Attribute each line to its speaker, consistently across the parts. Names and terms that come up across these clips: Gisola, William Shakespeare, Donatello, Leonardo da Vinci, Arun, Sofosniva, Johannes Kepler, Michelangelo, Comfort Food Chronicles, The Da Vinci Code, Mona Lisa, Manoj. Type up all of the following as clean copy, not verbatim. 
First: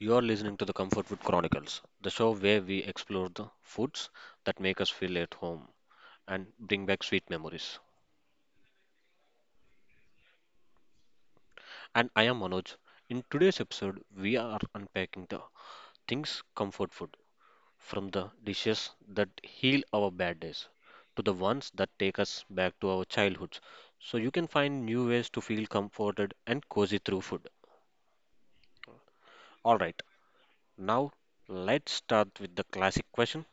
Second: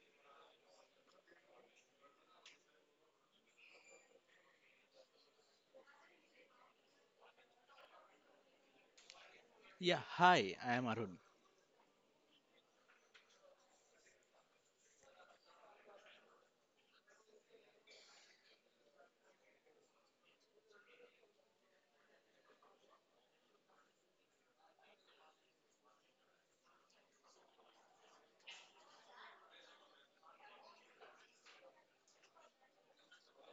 Speaker 1: You are listening to the Comfort Food Chronicles, the show where we explore the foods that make us feel at home and bring back sweet memories.
Speaker 2: Yeah, hi, I am Arun.
Speaker 1: And I am Manoj. In today's episode, we are unpacking the things comfort food from the dishes that heal our bad days to the ones that take us back to our childhoods so you can find new ways to feel comforted and cozy through food. All right, now let's start with the classic question.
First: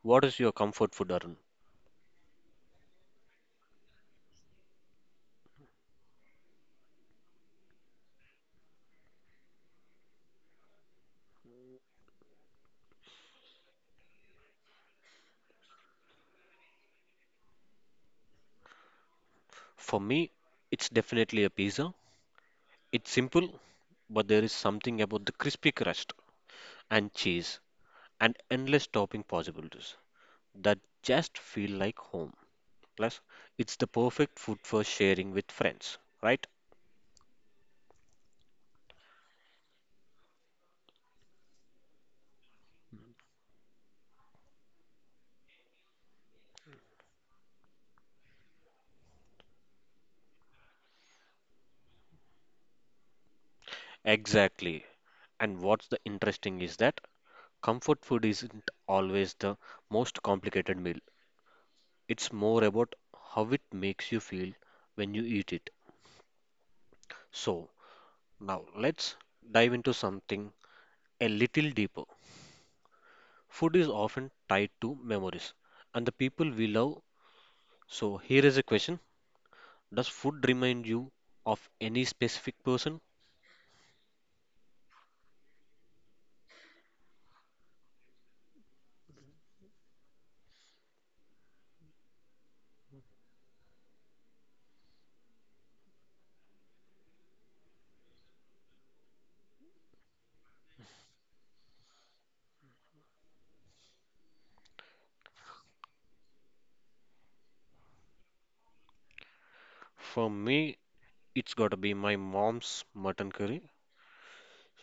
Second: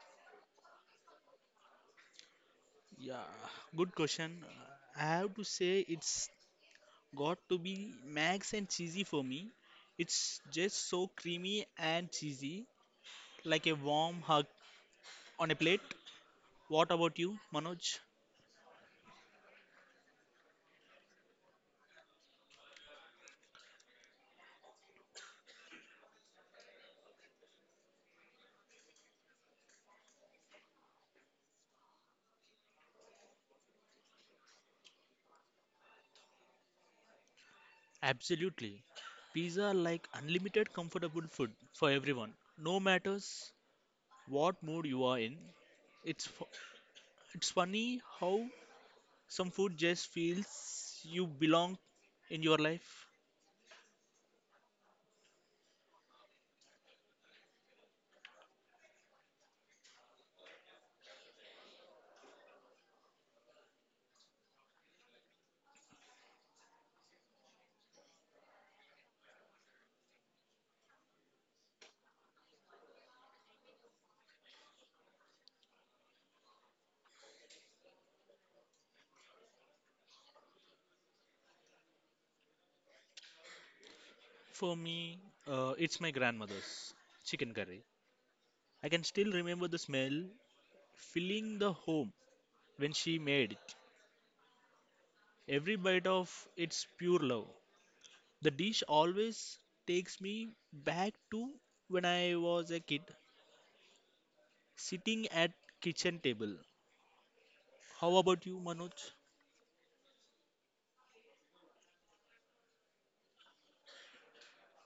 Speaker 1: What is your comfort food, Arun?
Speaker 2: Yeah, good question. I have to say it's got to be max and cheesy for me. It's just so creamy and cheesy, like a warm hug on a plate. What about you, Manoj?
Speaker 1: For me, it's definitely a pizza. It's simple, but there is something about the crispy crust and cheese and endless topping possibilities that just feel like home. Plus, it's the perfect food for sharing with friends, right?
Speaker 2: Absolutely. Pizza are like unlimited comfortable food for everyone, no matters what mood you are in. It's fu- it's funny how some food just feels you belong in your life.
Speaker 1: Exactly. And what's the interesting is that comfort food isn't always the most complicated meal. It's more about how it makes you feel when you eat it. So, now let's dive into something a little deeper. Food is often tied to memories and the people we love. So, here is a question. Does food remind you of any specific person?
Speaker 2: For me, it's my grandmother's chicken curry. I can still remember the smell filling the home when she made it. Every bite of it's pure love. The dish always takes me back to when I was a kid, sitting at kitchen table. How about you, Manoj?
Speaker 1: For me, it's gotta be my mom's mutton curry.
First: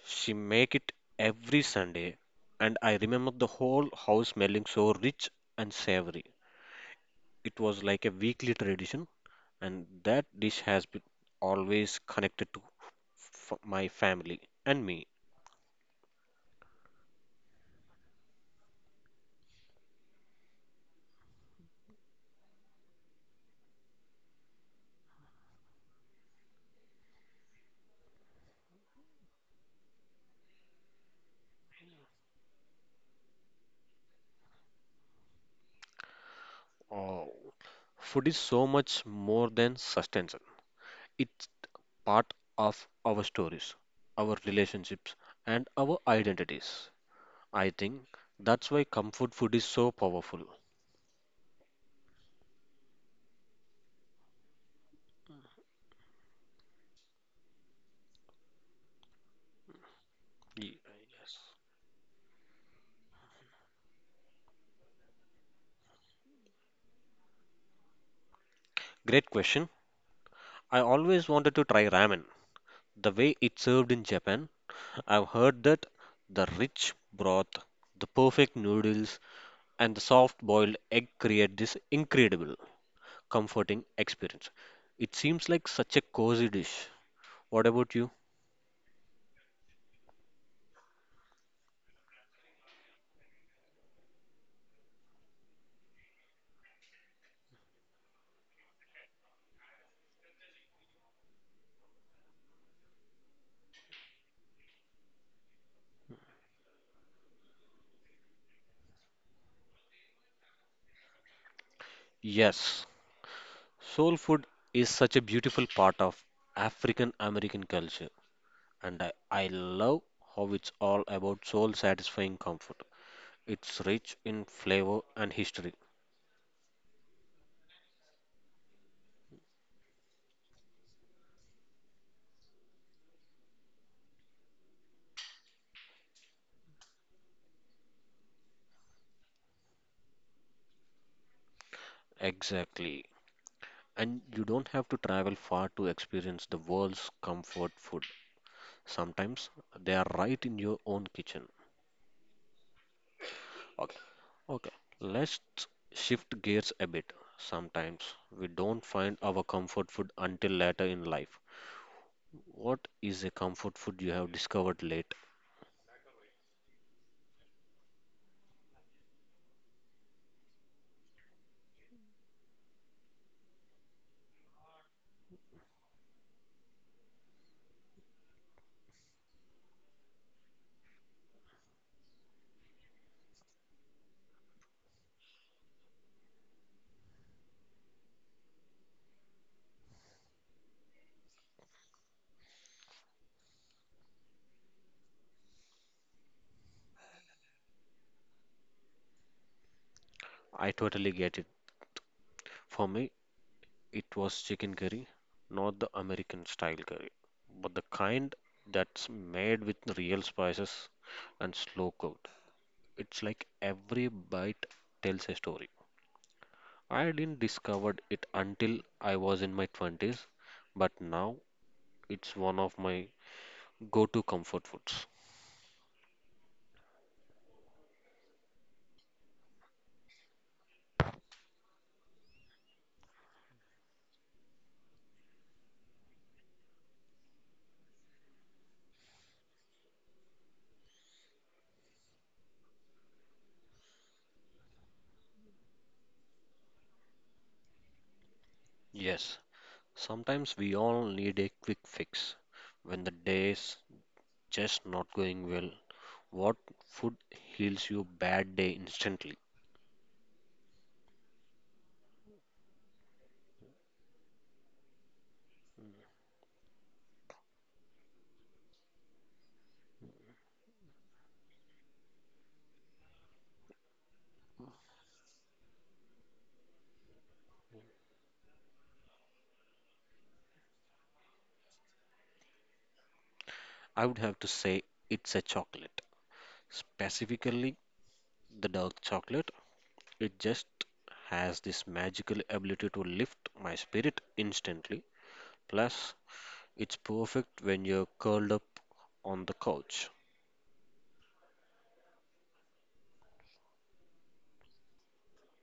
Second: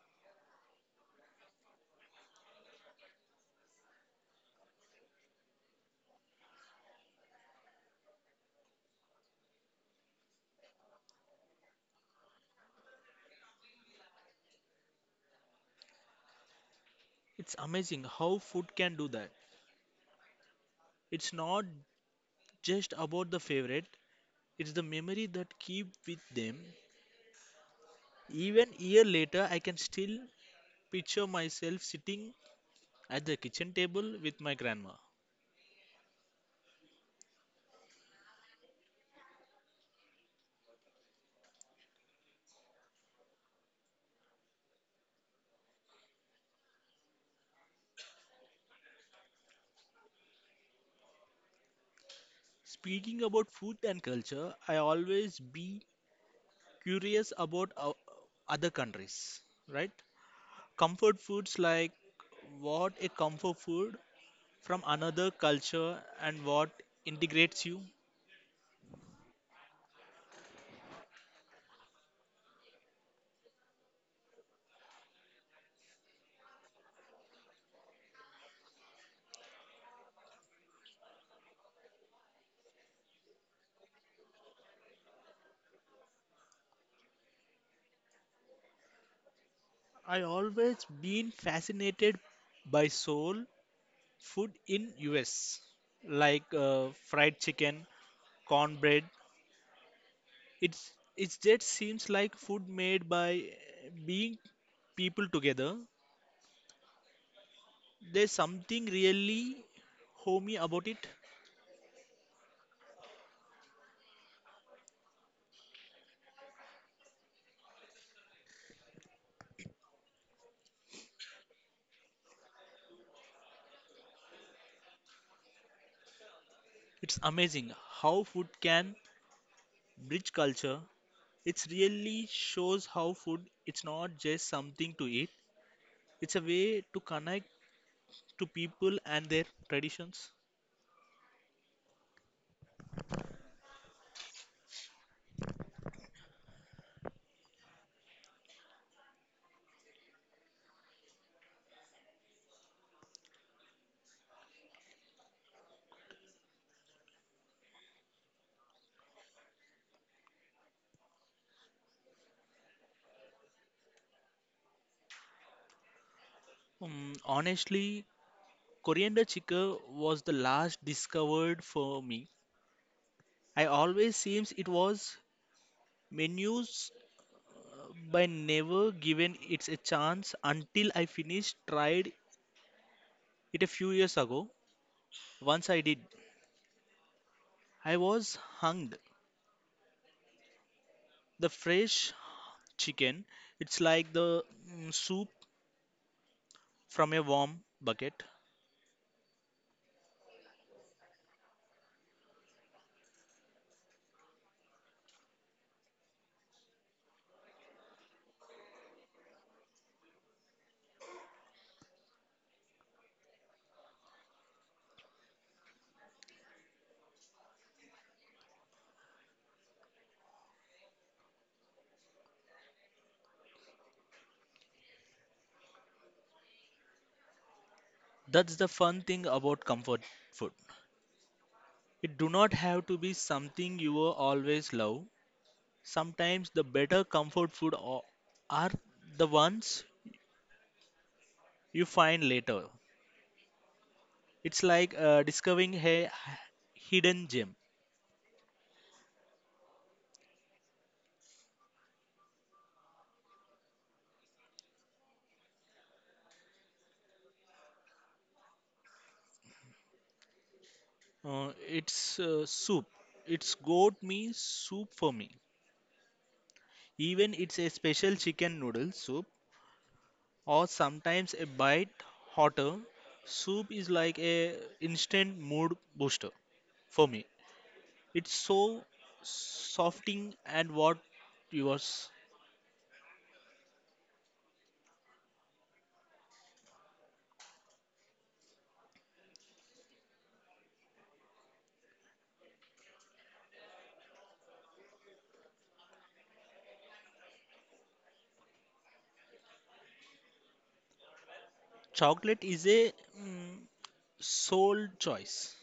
Speaker 1: She make it every Sunday, and I remember the whole house smelling so rich and savory. It was like a weekly tradition, and that dish has been always connected to my family and me.
Speaker 2: It's amazing how food can do that. It's not just about the favorite, it's the memory that keep with them. Even year later, I can still picture myself sitting at the kitchen table with my grandma.
Speaker 1: Oh, food is so much more than sustenance. It's part of our stories, our relationships, and our identities. I think that's why comfort food is so powerful.
Speaker 2: Speaking about food and culture, I always be curious about other countries, right? Comfort
Speaker 1: Yes.
Speaker 2: foods like what a comfort food from another culture and what integrates you.
Speaker 1: Great question. I always wanted to try ramen. The way it's served in Japan, I've heard that the rich broth, the perfect noodles, and the soft boiled egg create this incredible, comforting experience. It seems like such a cozy dish. What about you?
Speaker 2: I always been fascinated by soul food in US like fried chicken, cornbread. It's it's just seems like food made by being people together. There's something really homey about it.
Speaker 1: Yes, soul food is such a beautiful part of African American culture, and I love how it's all about soul satisfying comfort. It's rich in flavor and history.
Speaker 2: It's amazing how food can bridge culture. It really shows how food it's not just something to eat. It's a way to connect to people and their traditions.
Speaker 1: Exactly. And you don't have to travel far to experience the world's comfort food. Sometimes they are right in your own kitchen. Okay. Okay, let's shift gears a bit. Sometimes we don't find our comfort food until later in life. What is a comfort food you have discovered late?
Speaker 2: Honestly, coriander chicken was the last discovered for me. I always seems it was menus by never giving it a chance until I finished tried it a few years ago. Once I did, I was hung. The fresh chicken, it's like the soup from a warm bucket.
Speaker 1: I totally get it. For me, it was chicken curry, not the American style curry, but the kind that's made with real spices and slow cooked. It's like every bite tells a story. I didn't discover it until I was in my 20s, but now it's one of my go-to comfort foods.
Speaker 2: That's the fun thing about comfort food. It do not have to be something you will always love. Sometimes the better comfort food are the ones you find later. It's like discovering a hidden gem.
Speaker 1: Yes, sometimes we all need a quick fix when the day just not going well. What food heals your bad day instantly?
Speaker 2: It's soup. It's goat me soup for me. Even it's a special chicken noodle soup or sometimes a bite hotter. Soup is like a instant mood booster for me. It's so softening and what yours.
Speaker 1: I would have to say it's a chocolate. Specifically, the dark chocolate. It just has this magical ability to lift my spirit instantly. Plus, it's perfect when you're curled up on the couch.
Speaker 2: Chocolate is a mm, soul choice.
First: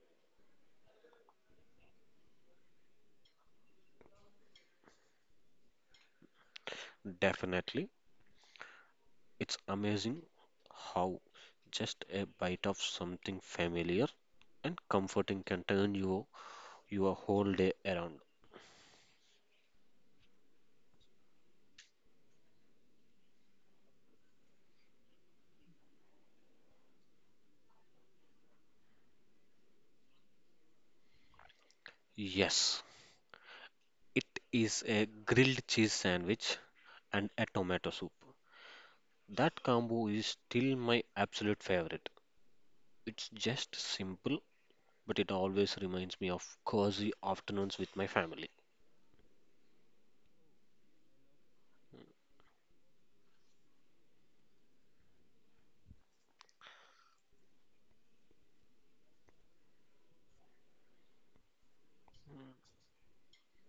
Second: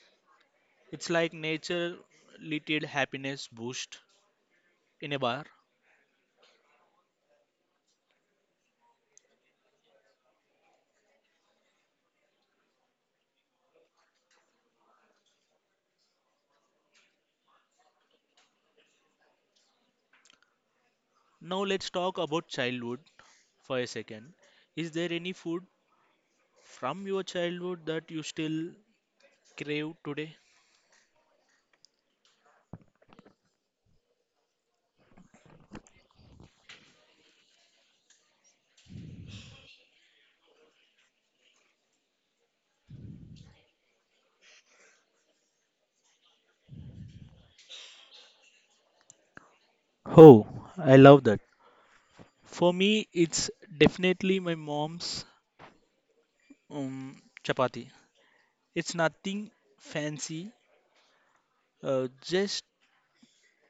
Speaker 2: It's like nature little happiness boost in a bar.
Speaker 1: Definitely, it's amazing how just a bite of something familiar and comforting can turn you your whole day around.
Speaker 2: Now let's talk about childhood for a second. Is there any food from your childhood that you still crave today?
Speaker 1: Yes, it is a grilled cheese sandwich and a tomato soup. That combo is still my absolute favorite. It's just simple, but it always reminds me of cozy afternoons with my family.
Speaker 2: Oh, I love that. For me, it's definitely my mom's um, chapati. It's nothing fancy, just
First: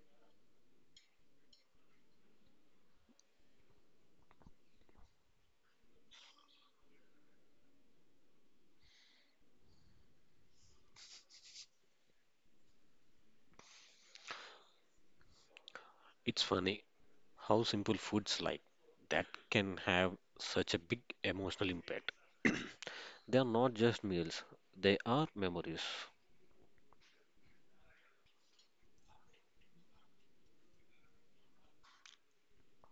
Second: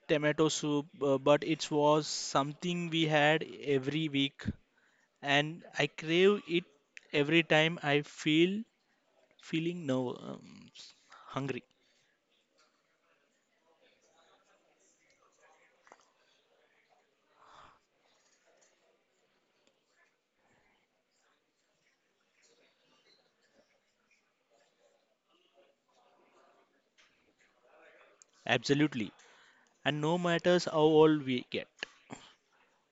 Speaker 2: tomato soup, but it was something we had every week, and I crave it every time I feel feeling no hungry.
Speaker 1: It's funny how simple foods like that can have such a big emotional impact. They are not just meals, they are memories.
Speaker 2: Absolutely. And no matters how old we get,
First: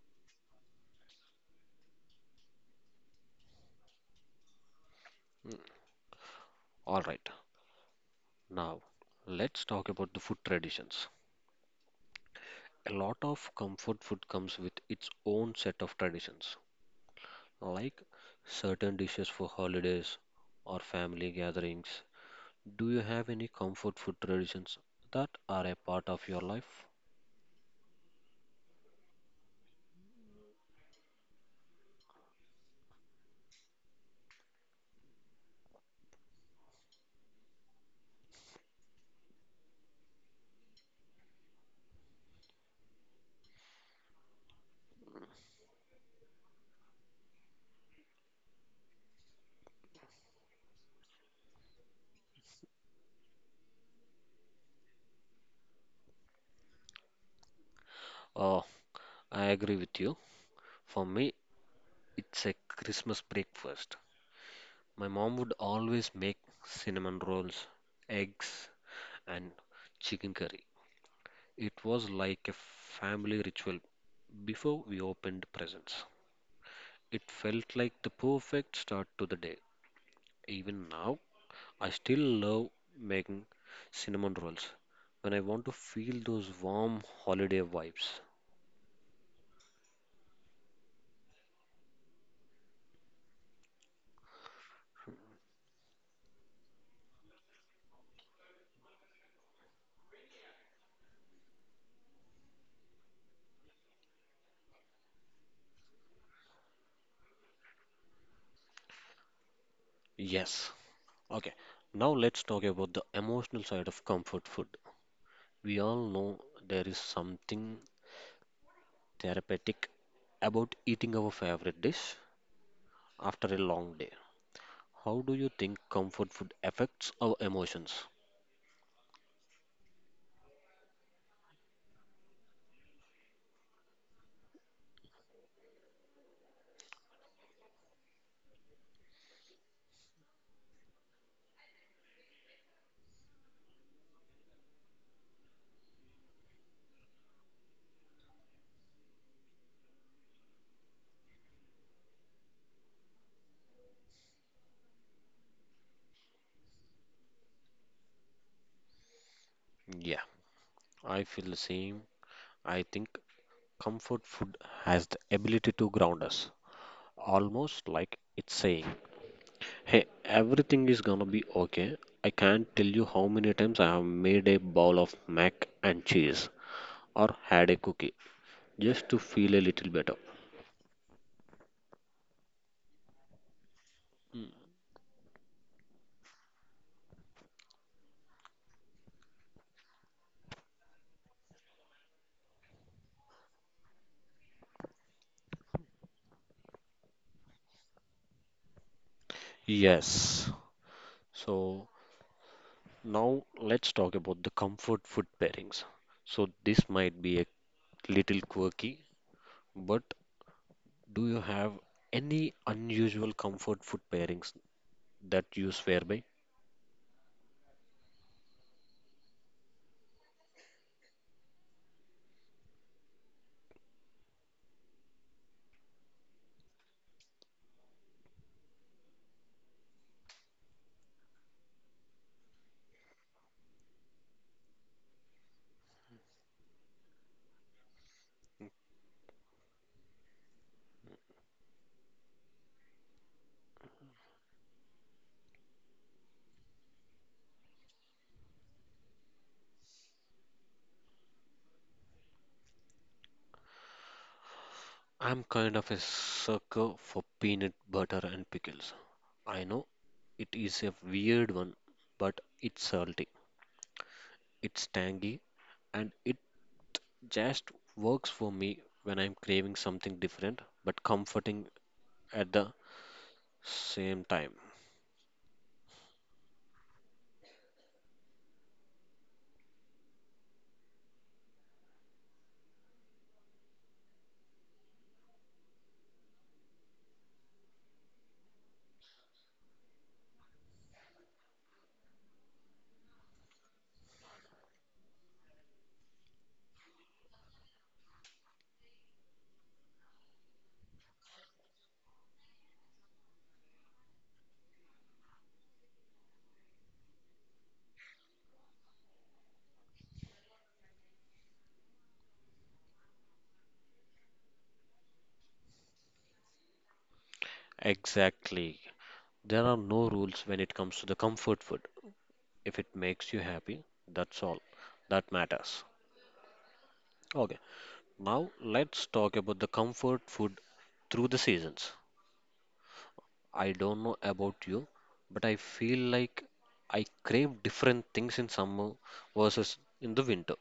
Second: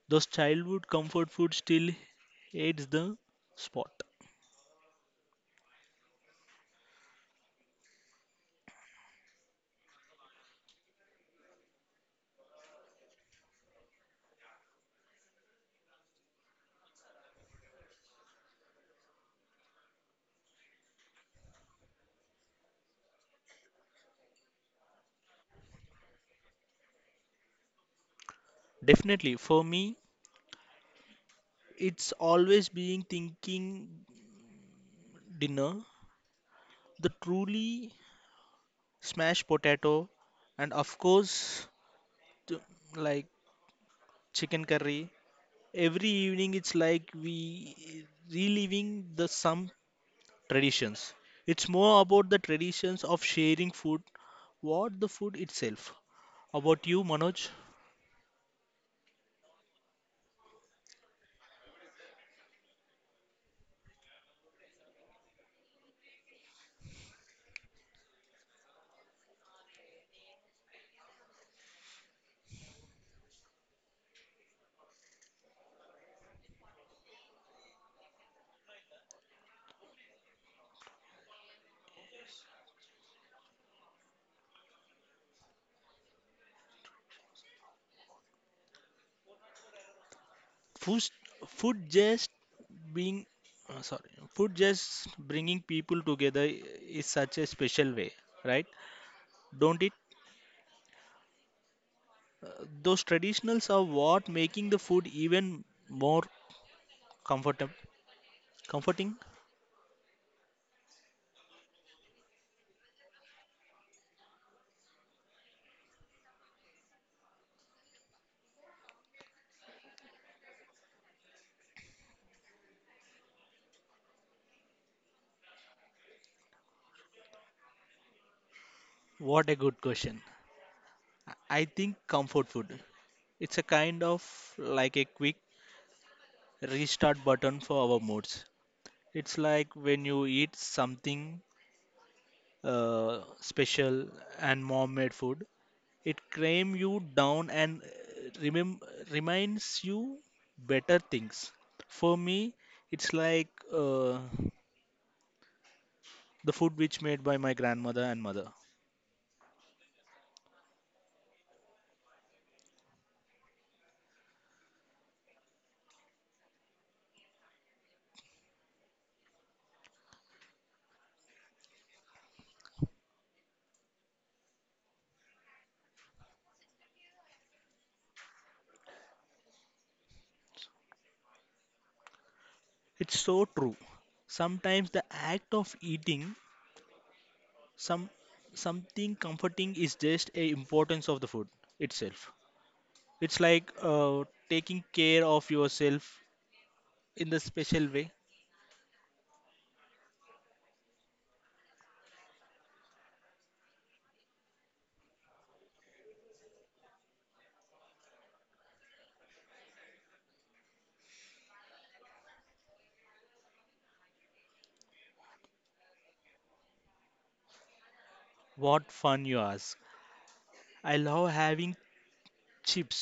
Speaker 2: those childhood comfort food still hits the spot.
Speaker 1: Alright, now let's talk about the food traditions. A lot of comfort food comes with its own set of traditions, like certain dishes for holidays or family gatherings. Do you have any comfort food traditions that are a part of your life?
Speaker 2: Definitely, for me, it's always being thinking dinner, the truly smashed potato, and of course, th- like chicken curry. Every evening, it's like we reliving the some traditions. It's more about the traditions of sharing food, what the food itself. About you, Manoj?
Speaker 1: Oh, I agree with you. For me, it's a Christmas breakfast. My mom would always make cinnamon rolls, eggs, and chicken curry. It was like a family ritual before we opened presents. It felt like the perfect start to the day. Even now, I still love making cinnamon rolls when I want to feel those warm holiday vibes.
Speaker 2: food, food just being sorry, food just bringing people together is such a special way, right, don't it? uh, those traditionals are what making the food even more comfortable comforting.
Speaker 1: Yes. Okay. Now let's talk about the emotional side of comfort food. We all know there is something therapeutic about eating our favorite dish after a long day. How do you think comfort food affects our emotions?
Speaker 2: What a good question. I think comfort food it's a kind of like a quick restart button for our moods. It's like when you eat something uh, special and mom made food. It calms you down and reminds you better things. For me, it's like the food which made by my grandmother and mother.
Speaker 1: Yeah, I feel the same. I think comfort food has the ability to ground us, almost like it's saying, Hey, everything is gonna be okay. I can't tell you how many times I have made a bowl of mac and cheese or had a cookie just to feel a little better.
Speaker 2: It's so true. Sometimes the act of eating some something comforting is just a importance of the food itself. It's like taking care of yourself in the special way.
Speaker 1: Yes. So now let's talk about the comfort food pairings. So this might be a little quirky, but do you have any unusual comfort food pairings that you swear by?
Speaker 2: What fun you ask. I love having chips
Speaker 1: I'm kind of a sucker for peanut butter and pickles. I know it is a weird one, but it's salty, it's tangy, and it just works for me when I'm craving something different but comforting at the same time. Exactly. There are no rules when it comes to the comfort food. If it makes you happy, that's all that matters. Okay, now let's talk about the comfort food through the seasons. I don't know about you, but I feel like I crave different things in summer versus in the winter.